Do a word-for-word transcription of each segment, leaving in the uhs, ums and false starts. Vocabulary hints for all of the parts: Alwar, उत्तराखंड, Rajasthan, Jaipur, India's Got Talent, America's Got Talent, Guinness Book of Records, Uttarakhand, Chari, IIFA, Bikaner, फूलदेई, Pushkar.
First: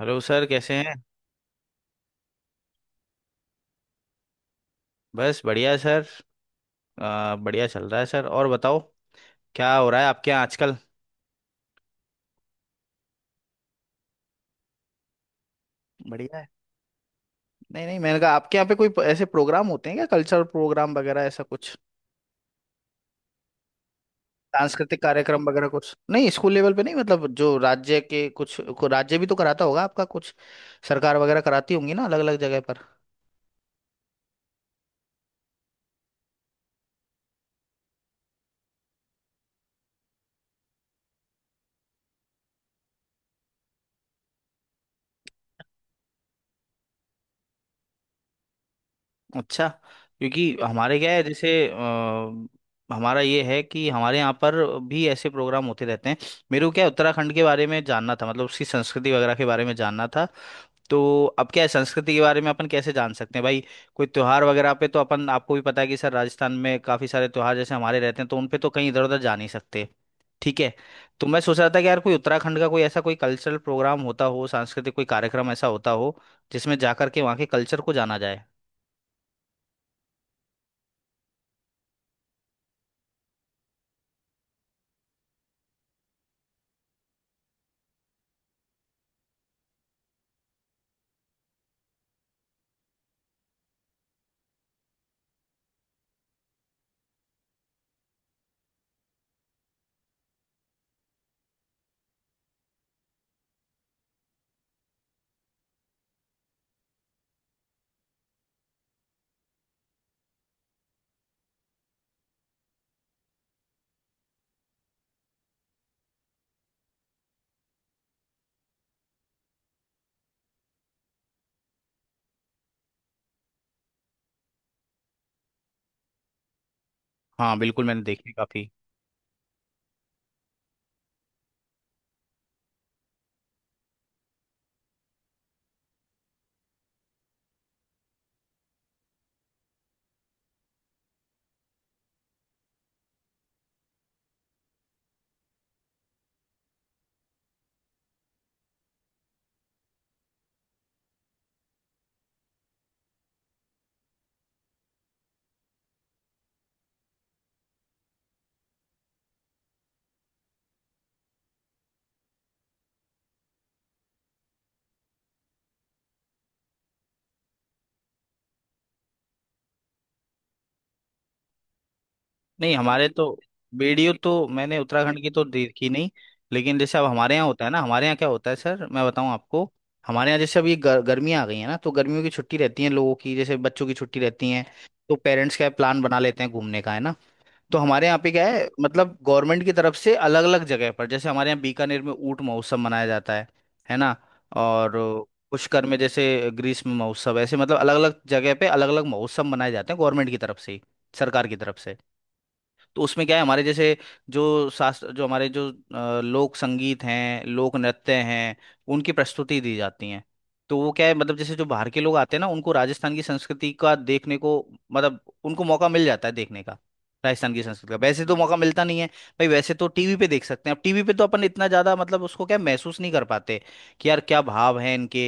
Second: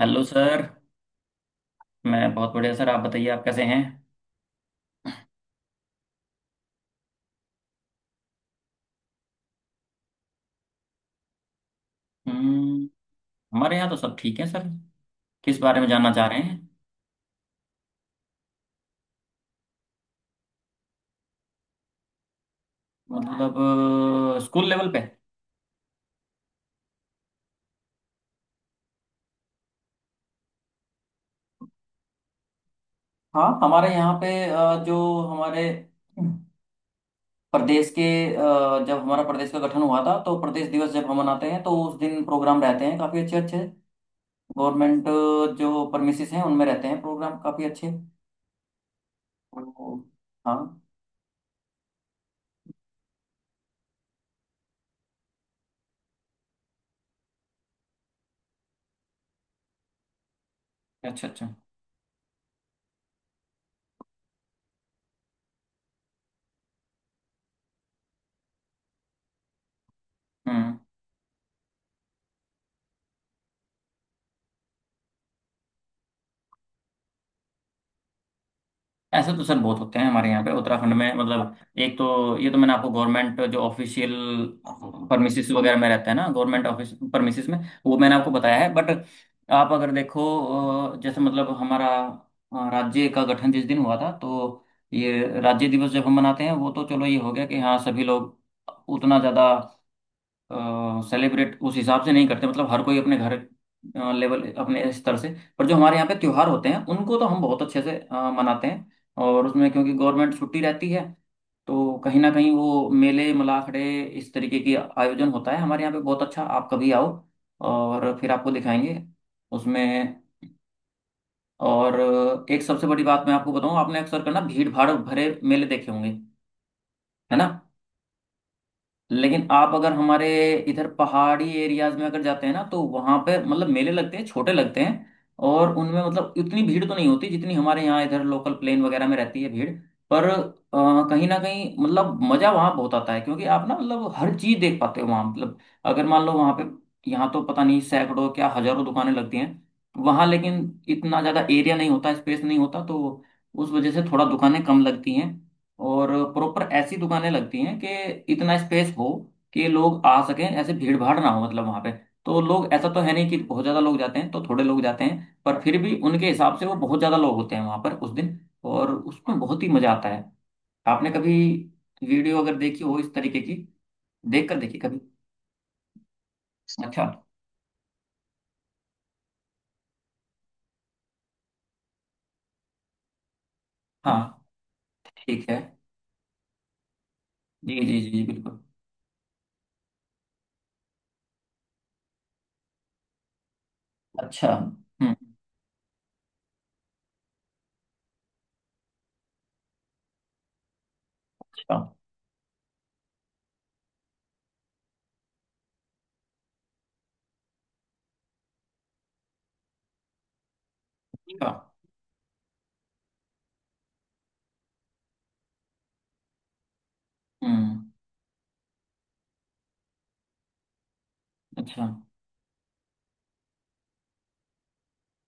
Hello sir sir. कैसे हैं। मैं बहुत बढ़िया सर। आप बताइए, आप कैसे हैं? बस बढ़िया सर। आ, बढ़िया चल रहा है सर और बताओ। क्या हो रहा है आपके यहाँ आजकल। हम्म। हमारे यहाँ तो सब ठीक है सर। किस बारे में जानना चाह बढ़िया रहे है। हैं? नहीं नहीं मैंने कहा आपके यहाँ पे कोई ऐसे प्रोग्राम होते हैं क्या कल्चरल प्रोग्राम वगैरह ऐसा कुछ। मतलब अ, स्कूल लेवल पे। सांस्कृतिक कार्यक्रम वगैरह कुछ नहीं स्कूल लेवल पे नहीं मतलब जो राज्य के कुछ को राज्य भी तो कराता होगा आपका कुछ सरकार वगैरह कराती होंगी ना अलग अलग जगह पर। हाँ, हमारे यहाँ पे अ, जो हमारे प्रदेश के अ, जब हमारा प्रदेश का गठन हुआ था तो प्रदेश दिवस जब हम मनाते हैं तो उस दिन प्रोग्राम रहते हैं काफ़ी अच्छे अच्छे। गवर्नमेंट जो परमिसेस हैं उनमें रहते हैं प्रोग्राम काफ़ी अच्छे। अच्छा। तो। क्योंकि हाँ। हमारे क्या है जैसे अ, हमारा ये है कि हमारे यहाँ पर भी ऐसे प्रोग्राम होते रहते हैं। मेरे को क्या है, उत्तराखंड के बारे में जानना था मतलब उसकी संस्कृति वगैरह के बारे में जानना था। तो अच्छा, अब अच्छा। क्या है संस्कृति के बारे में अपन कैसे जान सकते हैं भाई। कोई त्योहार वगैरह पे तो अपन आपको भी पता है कि सर राजस्थान में काफ़ी सारे त्योहार जैसे हमारे रहते हैं तो उन पे तो कहीं इधर उधर जा नहीं सकते। ठीक है। हम्म। तो मैं सोच रहा था कि यार कोई उत्तराखंड का कोई ऐसा कोई कल्चरल प्रोग्राम होता हो सांस्कृतिक कोई कार्यक्रम ऐसा होता हो जिसमें जाकर के वहाँ के कल्चर को जाना जाए। ऐसे तो सर बहुत होते हैं हमारे यहाँ पे उत्तराखंड में। मतलब एक तो ये तो मैंने आपको गवर्नमेंट जो ऑफिशियल परमिसेस वगैरह में रहता है ना, गवर्नमेंट ऑफिस परमिसेस में, वो मैंने आपको बताया है। बट आप अगर देखो अ, जैसे मतलब हमारा अ, राज्य का गठन जिस दिन हुआ था, तो ये राज्य दिवस जब हम मनाते हैं वो तो चलो ये हो गया कि हाँ सभी लोग उतना ज़्यादा सेलिब्रेट उस हिसाब से नहीं करते। मतलब हर कोई अपने घर लेवल, अपने स्तर से। पर जो हमारे यहाँ पे त्योहार होते हैं उनको तो हम बहुत अच्छे से अ, मनाते हैं। और उसमें क्योंकि गवर्नमेंट छुट्टी रहती है तो कहीं ना कहीं वो मेले मलाखड़े, इस तरीके की आयोजन होता है हमारे यहाँ पे बहुत अच्छा। आप कभी आओ और फिर आपको दिखाएंगे उसमें। और एक सबसे बड़ी बात मैं आपको बताऊं, आपने अक्सर करना भीड़ भाड़ भरे मेले देखे होंगे, है ना? हाँ बिल्कुल मैंने देखी काफी। लेकिन आप अगर हमारे इधर पहाड़ी एरियाज में अगर जाते हैं ना तो वहां पे मतलब मेले लगते हैं, छोटे लगते हैं। और उनमें मतलब इतनी भीड़ तो नहीं होती जितनी हमारे यहाँ इधर लोकल प्लेन वगैरह में रहती है भीड़। पर अ, कहीं ना कहीं मतलब मजा वहाँ बहुत आता है, क्योंकि आप ना मतलब हर चीज देख पाते हो वहाँ। मतलब अगर मान लो वहाँ पे, यहाँ तो पता नहीं सैकड़ों क्या हजारों दुकानें लगती हैं, वहाँ लेकिन इतना ज्यादा एरिया नहीं होता, स्पेस नहीं होता, तो उस वजह से थोड़ा दुकानें कम लगती हैं। और प्रॉपर ऐसी दुकानें लगती हैं कि इतना स्पेस हो कि लोग आ सकें, ऐसे भीड़ भाड़ ना हो मतलब वहां पे। तो लोग ऐसा तो है नहीं कि बहुत ज्यादा लोग जाते हैं, तो थोड़े लोग जाते हैं पर फिर भी उनके हिसाब से वो बहुत ज्यादा लोग होते हैं वहां पर उस दिन। और उसमें बहुत ही मजा आता है। आपने कभी वीडियो अगर नहीं देखी हो हमारे इस तो तरीके की? वीडियो तो देख कर देखी मैंने कभी। उत्तराखंड की तो देखी नहीं। लेकिन जैसे अब अच्छा। हमारे यहाँ होता है ना हमारे यहाँ क्या होता है सर मैं बताऊँ आपको। हमारे यहाँ जैसे अब ये गर, गर्मियाँ आ गई है ना तो गर्मियों की छुट्टी रहती है लोगों की जैसे बच्चों की छुट्टी हाँ, रहती है। तो ठीक पेरेंट्स है। क्या प्लान बना लेते हैं घूमने का है ना। जी तो जी हमारे जी यहाँ जी, पे क्या बिल्कुल। है मतलब गवर्नमेंट की तरफ से अलग अलग जगह पर जैसे हमारे यहाँ बीकानेर में ऊंट महोत्सव मनाया जाता है है ना। अच्छा। और हम्म। पुष्कर में जैसे ग्रीष्म महोत्सव ऐसे मतलब अलग अलग जगह पे अलग अलग महोत्सव मनाए जाते हैं गवर्नमेंट की तरफ से ही सरकार की अच्छा, तरफ से। तो उसमें क्या है हमारे जैसे जो शास्त्र जो हमारे जो अ, लोक संगीत हैं लोक नृत्य हैं उनकी प्रस्तुति दी जाती है। तो वो क्या है मतलब अच्छा। जैसे जो बाहर के लोग आते हैं ना उनको राजस्थान की संस्कृति का देखने को मतलब उनको मौका मिल जाता है देखने का। राजस्थान की हम्म। संस्कृति का वैसे तो मौका मिलता नहीं है। भाई वैसे तो टीवी पे देख सकते हैं अब टीवी पे तो अपन इतना अच्छा। ज्यादा मतलब उसको क्या महसूस नहीं कर पाते कि यार क्या भाव है इनके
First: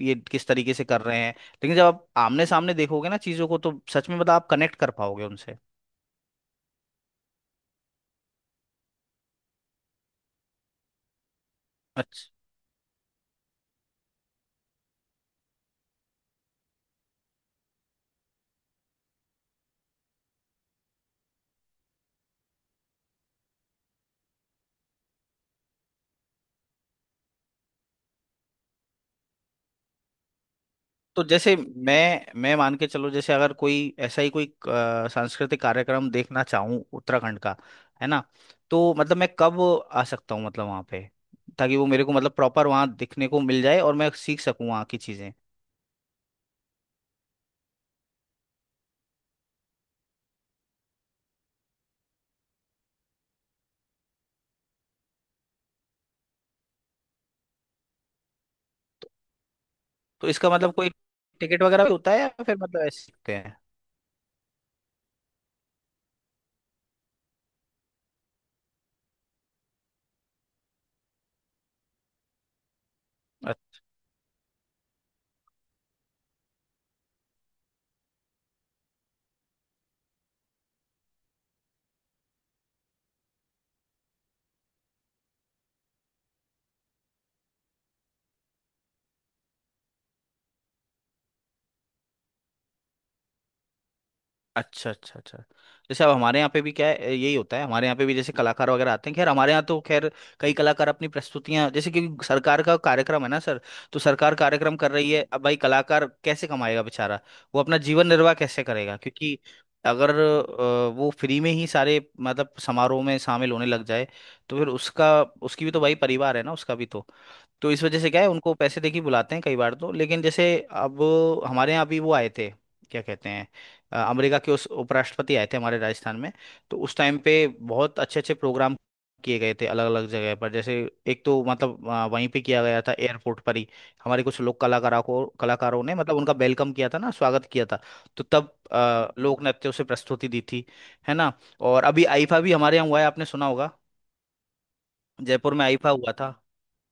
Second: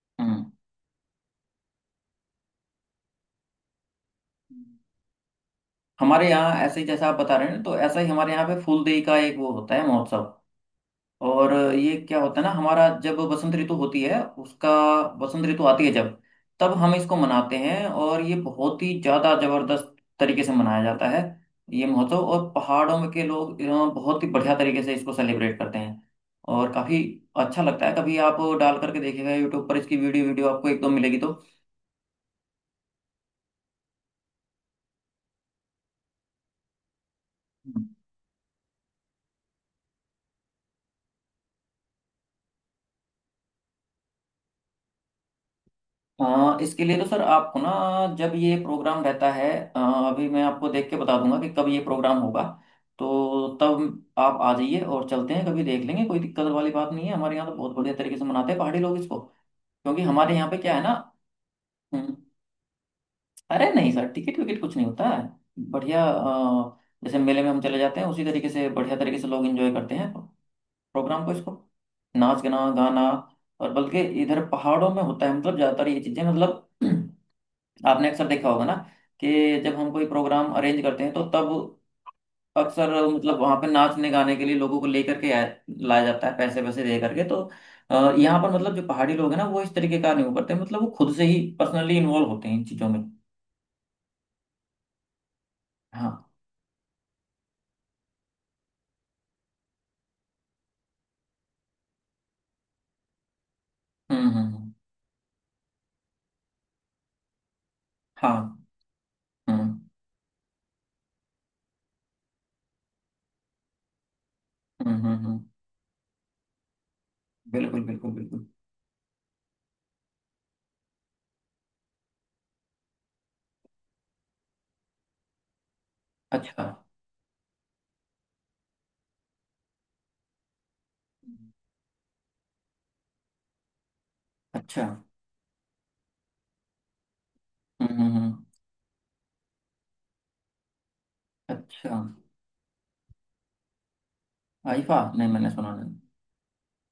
ये किस हम्म। तरीके से कर रहे हैं लेकिन जब आप आमने सामने देखोगे ना चीजों को तो सच में मतलब आप कनेक्ट कर पाओगे उनसे। हमारे यहाँ ऐसे ही जैसा आप बता रहे हैं ना, तो ऐसा ही हमारे यहाँ पे फूलदेई का एक वो होता है महोत्सव। और ये क्या होता है ना, हमारा जब बसंत ऋतु होती है उसका, बसंत ऋतु आती है जब, तब हम इसको मनाते हैं और ये बहुत ही ज्यादा जबरदस्त तरीके से मनाया जाता है ये महोत्सव। और पहाड़ों में के लोग अ, बहुत ही बढ़िया तरीके से इसको सेलिब्रेट करते हैं और काफी अच्छा लगता है। कभी आप डाल करके देखिएगा यूट्यूब पर इसकी वीडियो, वीडियो आपको एक दो मिलेगी तो तो। जैसे मैं मैं मान के चलो जैसे अगर कोई ऐसा ही कोई अ, सांस्कृतिक कार्यक्रम देखना चाहूँ उत्तराखंड का है ना। तो मतलब मैं कब आ सकता हूँ मतलब वहाँ पे ताकि वो मेरे को मतलब प्रॉपर वहाँ दिखने को मिल जाए और मैं सीख सकूँ वहाँ की चीज़ें। हाँ, इसके लिए तो सर आपको ना, जब ये प्रोग्राम रहता है अ, अभी मैं आपको देख के बता दूंगा कि कब ये प्रोग्राम होगा, तो तब आप आ जाइए और चलते हैं कभी देख लेंगे। कोई दिक्कत वाली बात नहीं है। हमारे यहाँ तो बहुत बढ़िया तरीके से मनाते हैं पहाड़ी लोग इसको, क्योंकि तो हमारे यहाँ इसका पे मतलब क्या है कोई ना। टिकट वगैरह भी होता हम्म, है या फिर मतलब ऐसे ही होते हैं। अरे नहीं सर, टिकट विकट कुछ नहीं होता है। बढ़िया। अ, जैसे मेले में हम चले जाते हैं उसी तरीके से बढ़िया तरीके से लोग एंजॉय करते हैं प्रोग्राम को, इसको। नाच गाना गाना। और बल्कि इधर पहाड़ों में होता है मतलब ज़्यादातर ये चीज़ें, मतलब आपने अक्सर देखा होगा ना कि जब हम कोई प्रोग्राम अरेंज करते हैं तो तब अक्सर मतलब वहां पे नाचने गाने के लिए लोगों को लेकर के आया- लाया जाता है पैसे वैसे दे करके, तो अ, यहाँ पर मतलब जो पहाड़ी लोग हैं ना वो इस तरीके का नहीं करते, मतलब वो खुद से ही पर्सनली इन्वॉल्व होते हैं इन चीजों में। अच्छा अच्छा अच्छा। जैसे अब हाँ। हमारे यहाँ पे भी क्या है ए, यही होता है हमारे यहाँ पे भी जैसे कलाकार वगैरह आते हैं खैर हमारे यहाँ तो खैर कई कलाकार अपनी प्रस्तुतियां जैसे कि सरकार का कार्यक्रम है ना सर। तो हम्म सरकार हम्म हम्म। कार्यक्रम कर रही है अब भाई कलाकार कैसे कमाएगा बेचारा वो अपना जीवन निर्वाह कैसे हाँ। करेगा क्योंकि हम्म अगर अ, वो फ्री में ही सारे मतलब समारोह में शामिल होने लग जाए तो फिर हम्म उसका हम्म हम्म। उसकी भी तो भाई परिवार है ना उसका भी तो। तो बिल्कुल इस वजह बिल्कुल से क्या है बिल्कुल। उनको पैसे देके बुलाते हैं कई बार तो लेकिन जैसे अब हमारे यहाँ अभी वो आए थे क्या कहते हैं अ, अमेरिका के उस उपराष्ट्रपति आए थे हमारे राजस्थान में। अच्छा, तो उस टाइम पे बहुत अच्छे अच्छे प्रोग्राम किए गए थे अलग अलग जगह पर जैसे एक तो मतलब अ, वहीं पे किया गया था एयरपोर्ट पर ही हमारे कुछ लोग अच्छा। कलाकारों को कलाकारों ने मतलब उनका वेलकम किया था ना स्वागत किया था। हम्म हम्म तो हम्म। तब अ, लोक नृत्यों से प्रस्तुति दी थी है ना। और अच्छा। अभी आईफा भी हमारे यहाँ हुआ है आपने सुना होगा। आईफा? नहीं, मैंने जयपुर में सुना आईफा नहीं। हुआ था।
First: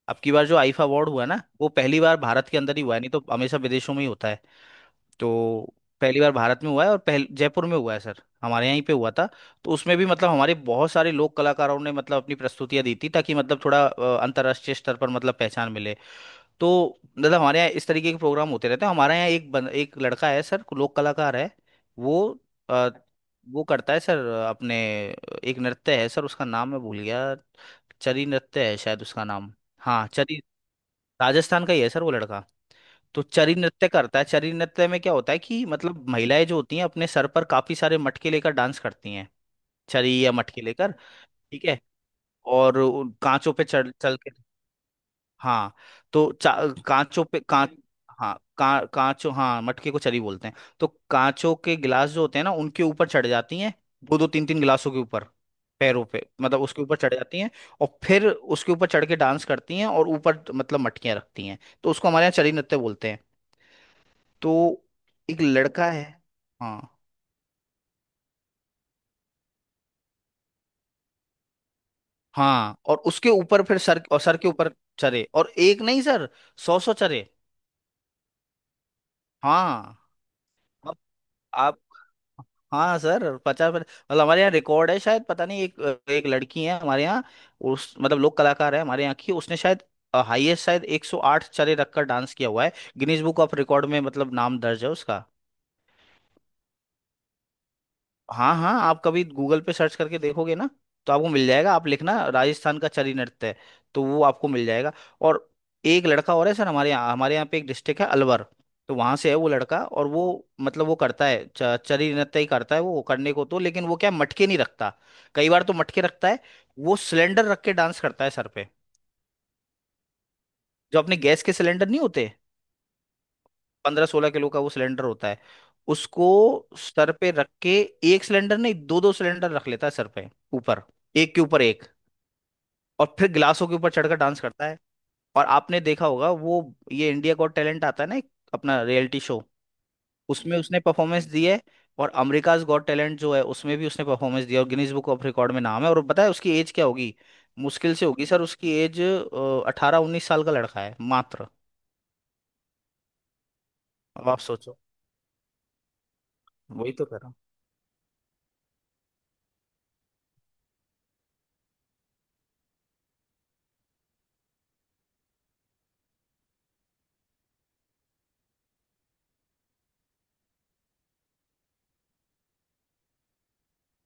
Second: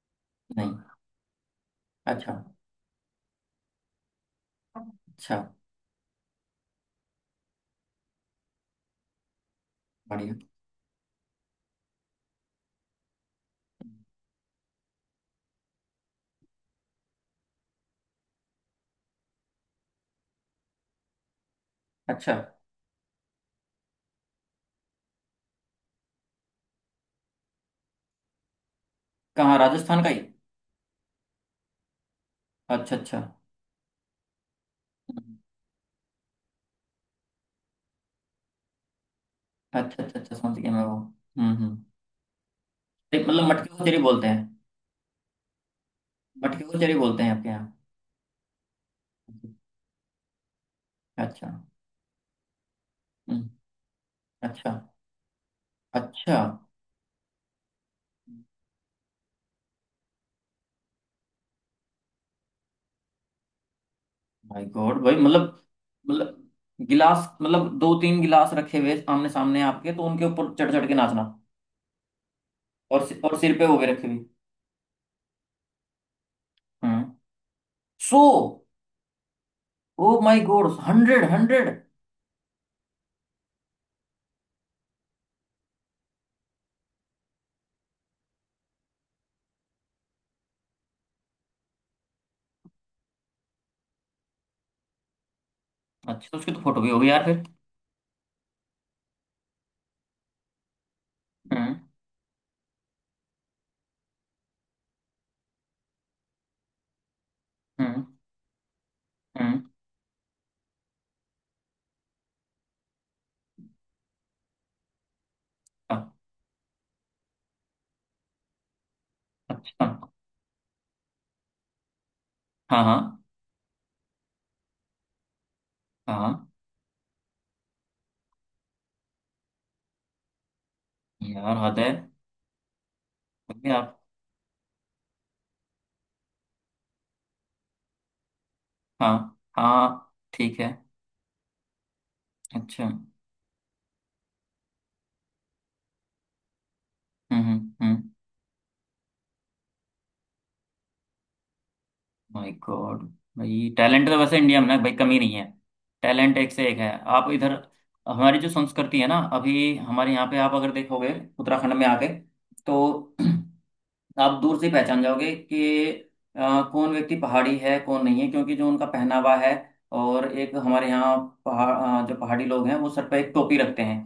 अब की बार जो नहीं। आईफा अवार्ड हुआ है ना वो पहली बार अच्छा, भारत के अंदर ही हुआ है नहीं तो हमेशा विदेशों में ही होता है। अच्छा। तो पहली बार भारत में हुआ है और पहल जयपुर में हुआ है सर हमारे यहीं पे हुआ था। तो उसमें भी मतलब बढ़िया। हमारे बहुत सारे लोक कलाकारों ने मतलब अपनी प्रस्तुतियां दी थी ताकि मतलब थोड़ा अ, अंतर्राष्ट्रीय स्तर पर मतलब पहचान मिले। तो मतलब हमारे यहाँ इस तरीके के प्रोग्राम होते रहते हैं हमारे यहाँ एक बन, एक लड़का है सर लोक कलाकार है वो अच्छा, अ, वो करता है सर अपने एक नृत्य है सर उसका नाम मैं भूल गया। चरी नृत्य है शायद उसका नाम। कहाँ? राजस्थान हाँ का ही? चरी राजस्थान का ही है सर वो लड़का। अच्छा, अच्छा, तो चरी नृत्य करता है चरी नृत्य में क्या होता है कि मतलब महिलाएं जो होती हैं अपने सर पर काफी सारे मटके लेकर डांस करती हैं। अच्छा। अच्छा, चरी या अच्छा, समझ मटके गया मैं लेकर। वो। हम्म ठीक है। हम्म। और उन नहीं, मतलब कांचों पे मटके को चढ़ चरी चल बोलते के हैं? हाँ तो मटके को चा- चरी बोलते कांचों हैं पे आपके कांच यहाँ? हाँ का, कांचों हाँ मटके को चरी बोलते हैं। तो अच्छा। कांचों के गिलास जो होते हैं ना उनके ऊपर चढ़ हम्म। जाती हैं दो दो तीन तीन अच्छा, गिलासों के ऊपर पैरों पे अच्छा। मतलब उसके ऊपर चढ़ जाती हैं। और फिर उसके ऊपर चढ़ के डांस करती हैं और ऊपर मतलब मटकियां रखती हैं तो उसको हमारे यहाँ चरी नृत्य बोलते हैं। तो माय गॉड भाई, एक मतलब लड़का है। मतलब हाँ गिलास, मतलब दो तीन गिलास रखे हुए आमने सामने आपके, तो उनके ऊपर चढ़ चढ़ के नाचना। हाँ और और सि- उसके और सिर ऊपर पे हो फिर गए सर रखे और हुए। सर के ऊपर चरे और एक नहीं सर सौ सौ हम्म। चरे। सो, हाँ ओ माय गॉड, अब हंड्रेड हंड्रेड! आप हाँ सर पचास मतलब हमारे यहाँ रिकॉर्ड है शायद पता नहीं एक एक लड़की है हमारे यहाँ उस मतलब लोक कलाकार है हमारे यहाँ की उसने शायद हाईएस्ट शायद एक सौ आठ चरे रखकर डांस किया हुआ है। गिनीज बुक ऑफ रिकॉर्ड में मतलब नाम दर्ज है उसका। अच्छा, तो उसकी तो फोटो भी होगी यार फिर। हाँ हाँ आप कभी गूगल पे सर्च करके देखोगे ना तो आपको मिल जाएगा हम्म आप लिखना राजस्थान का चरी नृत्य है तो वो आपको मिल जाएगा। और एक लड़का और है सर हमारे यहाँ हमारे यहाँ पे एक डिस्ट्रिक्ट हम्म है अलवर। तो वहाँ से है वो हम्म। लड़का और वो मतलब वो करता है च- चरी नृत्य ही करता है वो करने को तो लेकिन वो क्या मटके नहीं रखता कई बार तो मटके अ- रखता है। वो सिलेंडर रख के डांस करता है सर पे अच्छा। जो अपने गैस के सिलेंडर नहीं होते हाँ हाँ पंद्रह सोलह किलो का वो सिलेंडर होता है उसको हाँ, सर पे रख के एक सिलेंडर नहीं दो दो सिलेंडर रख लेता है सर पे ऊपर एक के यार ऊपर हद एक। है। और फिर गिलासों अभी के ऊपर आप... चढ़कर डांस करता है और आपने देखा होगा वो ये इंडिया गॉट टैलेंट आता है ना एक अपना रियलिटी हाँ शो हाँ, उसमें ठीक है। उसने परफॉर्मेंस दी है। और अमेरिकाज अच्छा। गॉट हम्म टैलेंट जो है उसमें भी उसने परफॉर्मेंस दिया और गिनीज बुक ऑफ रिकॉर्ड में नाम है और पता है उसकी एज क्या होगी। हम्म मुश्किल से हम्म। होगी सर उसकी एज अठारह उन्नीस साल का लड़का है मात्र। My god. भाई टैलेंट तो अब वैसे आप इंडिया में ना सोचो भाई कमी नहीं है। टैलेंट एक से एक है। वही तो कह रहा आप हूँ। इधर, हमारी जो संस्कृति है ना, अभी हमारे यहाँ पे आप अगर देखोगे उत्तराखंड में आके तो आप दूर से ही पहचान जाओगे कि अ, कौन व्यक्ति पहाड़ी है, कौन नहीं है, क्योंकि जो उनका पहनावा है। और एक हमारे यहाँ पहाड़ अ, जो पहाड़ी लोग हैं वो सर पे एक टोपी रखते हैं,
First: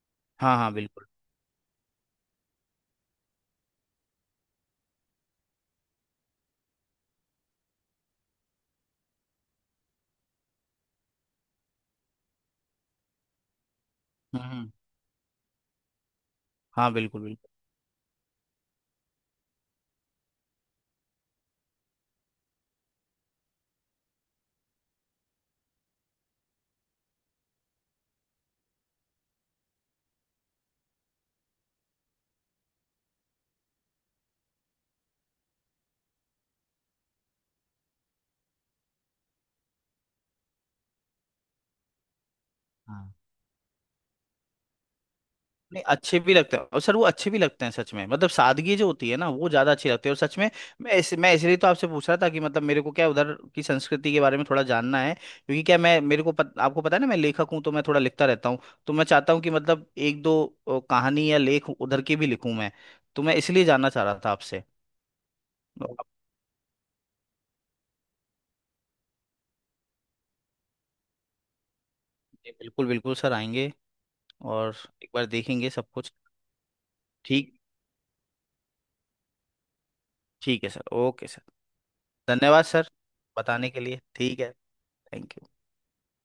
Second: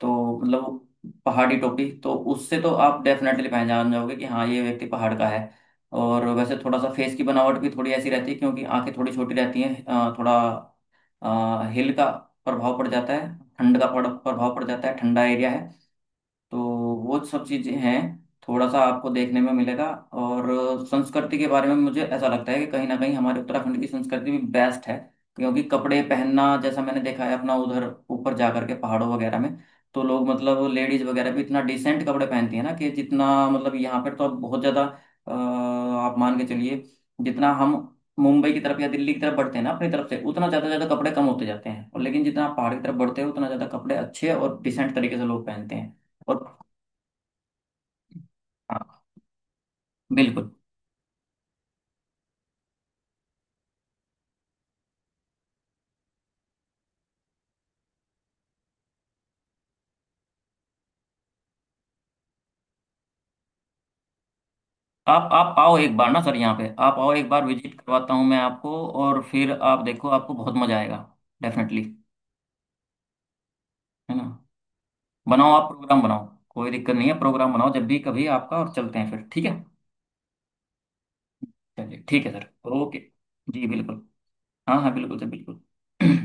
तो हाँ मतलब हाँ वो बिल्कुल पहाड़ी टोपी तो उससे तो आप डेफिनेटली पहचान जाओगे कि हाँ ये व्यक्ति पहाड़ का है। और वैसे थोड़ा सा फेस की बनावट भी थोड़ी ऐसी रहती है, क्योंकि आंखें थोड़ी छोटी रहती हैं। अ, थोड़ा हिल का प्रभाव पड़ जाता है, ठंड का पड़- प्रभाव पड़ हम्म जाता है, ठंडा एरिया है। तो हाँ बिल्कुल वो सब बिल्कुल चीज़ें हैं, थोड़ा सा आपको देखने में मिलेगा। और संस्कृति के बारे में मुझे ऐसा लगता है कि कहीं ना कहीं हमारे उत्तराखंड की संस्कृति भी बेस्ट है, क्योंकि कपड़े पहनना जैसा मैंने देखा है अपना उधर ऊपर जाकर के पहाड़ों वगैरह में, तो लोग मतलब लेडीज वगैरह भी इतना डिसेंट कपड़े पहनती है ना, कि जितना मतलब यहाँ पर तो अब बहुत ज़्यादा। अ, आप मान के चलिए, जितना हम मुंबई की तरफ या दिल्ली की तरफ बढ़ते हैं ना अपनी तरफ से, उतना ज़्यादा ज़्यादा कपड़े कम होते जाते हैं। और लेकिन जितना आप पहाड़ की तरफ हाँ बढ़ते हो उतना ज़्यादा कपड़े अच्छे और डिसेंट तरीके से लोग पहनते नहीं हैं। अच्छे भी लगते और हैं और सर वो अच्छे भी लगते हैं सच में मतलब सादगी जो हाँ, होती है ना वो ज्यादा अच्छी लगती है और सच बिल्कुल। में। मैं इस, मैं इसलिए तो आपसे पूछ रहा था कि मतलब मेरे को क्या उधर की संस्कृति के बारे में थोड़ा जानना है क्योंकि क्या मैं मेरे को पत, आपको पता है ना मैं लेखक हूँ तो मैं थोड़ा लिखता रहता हूँ। तो मैं चाहता हूँ कि मतलब एक दो अ, कहानी या लेख उधर की भी लिखूँ मैं। तो मैं इसलिए जानना चाह रहा था आपसे। आप आप आओ तो एक आप-। बार ना सर, यहाँ पे आप आओ एक बार, विजिट करवाता हूँ मैं आपको। और फिर आप देखो, आपको बहुत मजा आएगा डेफिनेटली, जी, बिल्कुल बिल्कुल सर आएंगे। है ना? और एक बार बनाओ, आप देखेंगे सब प्रोग्राम कुछ। बनाओ, कोई दिक्कत नहीं है, प्रोग्राम ठीक बनाओ जब भी कभी आपका और चलते हैं फिर, ठीक है? ठीक है सर ओके सर। चलिए, ठीक है सर। धन्यवाद सर ओके। जी बताने के लिए बिल्कुल। ठीक है। हाँ हाँ बिल्कुल सर, थैंक यू। बिल्कुल।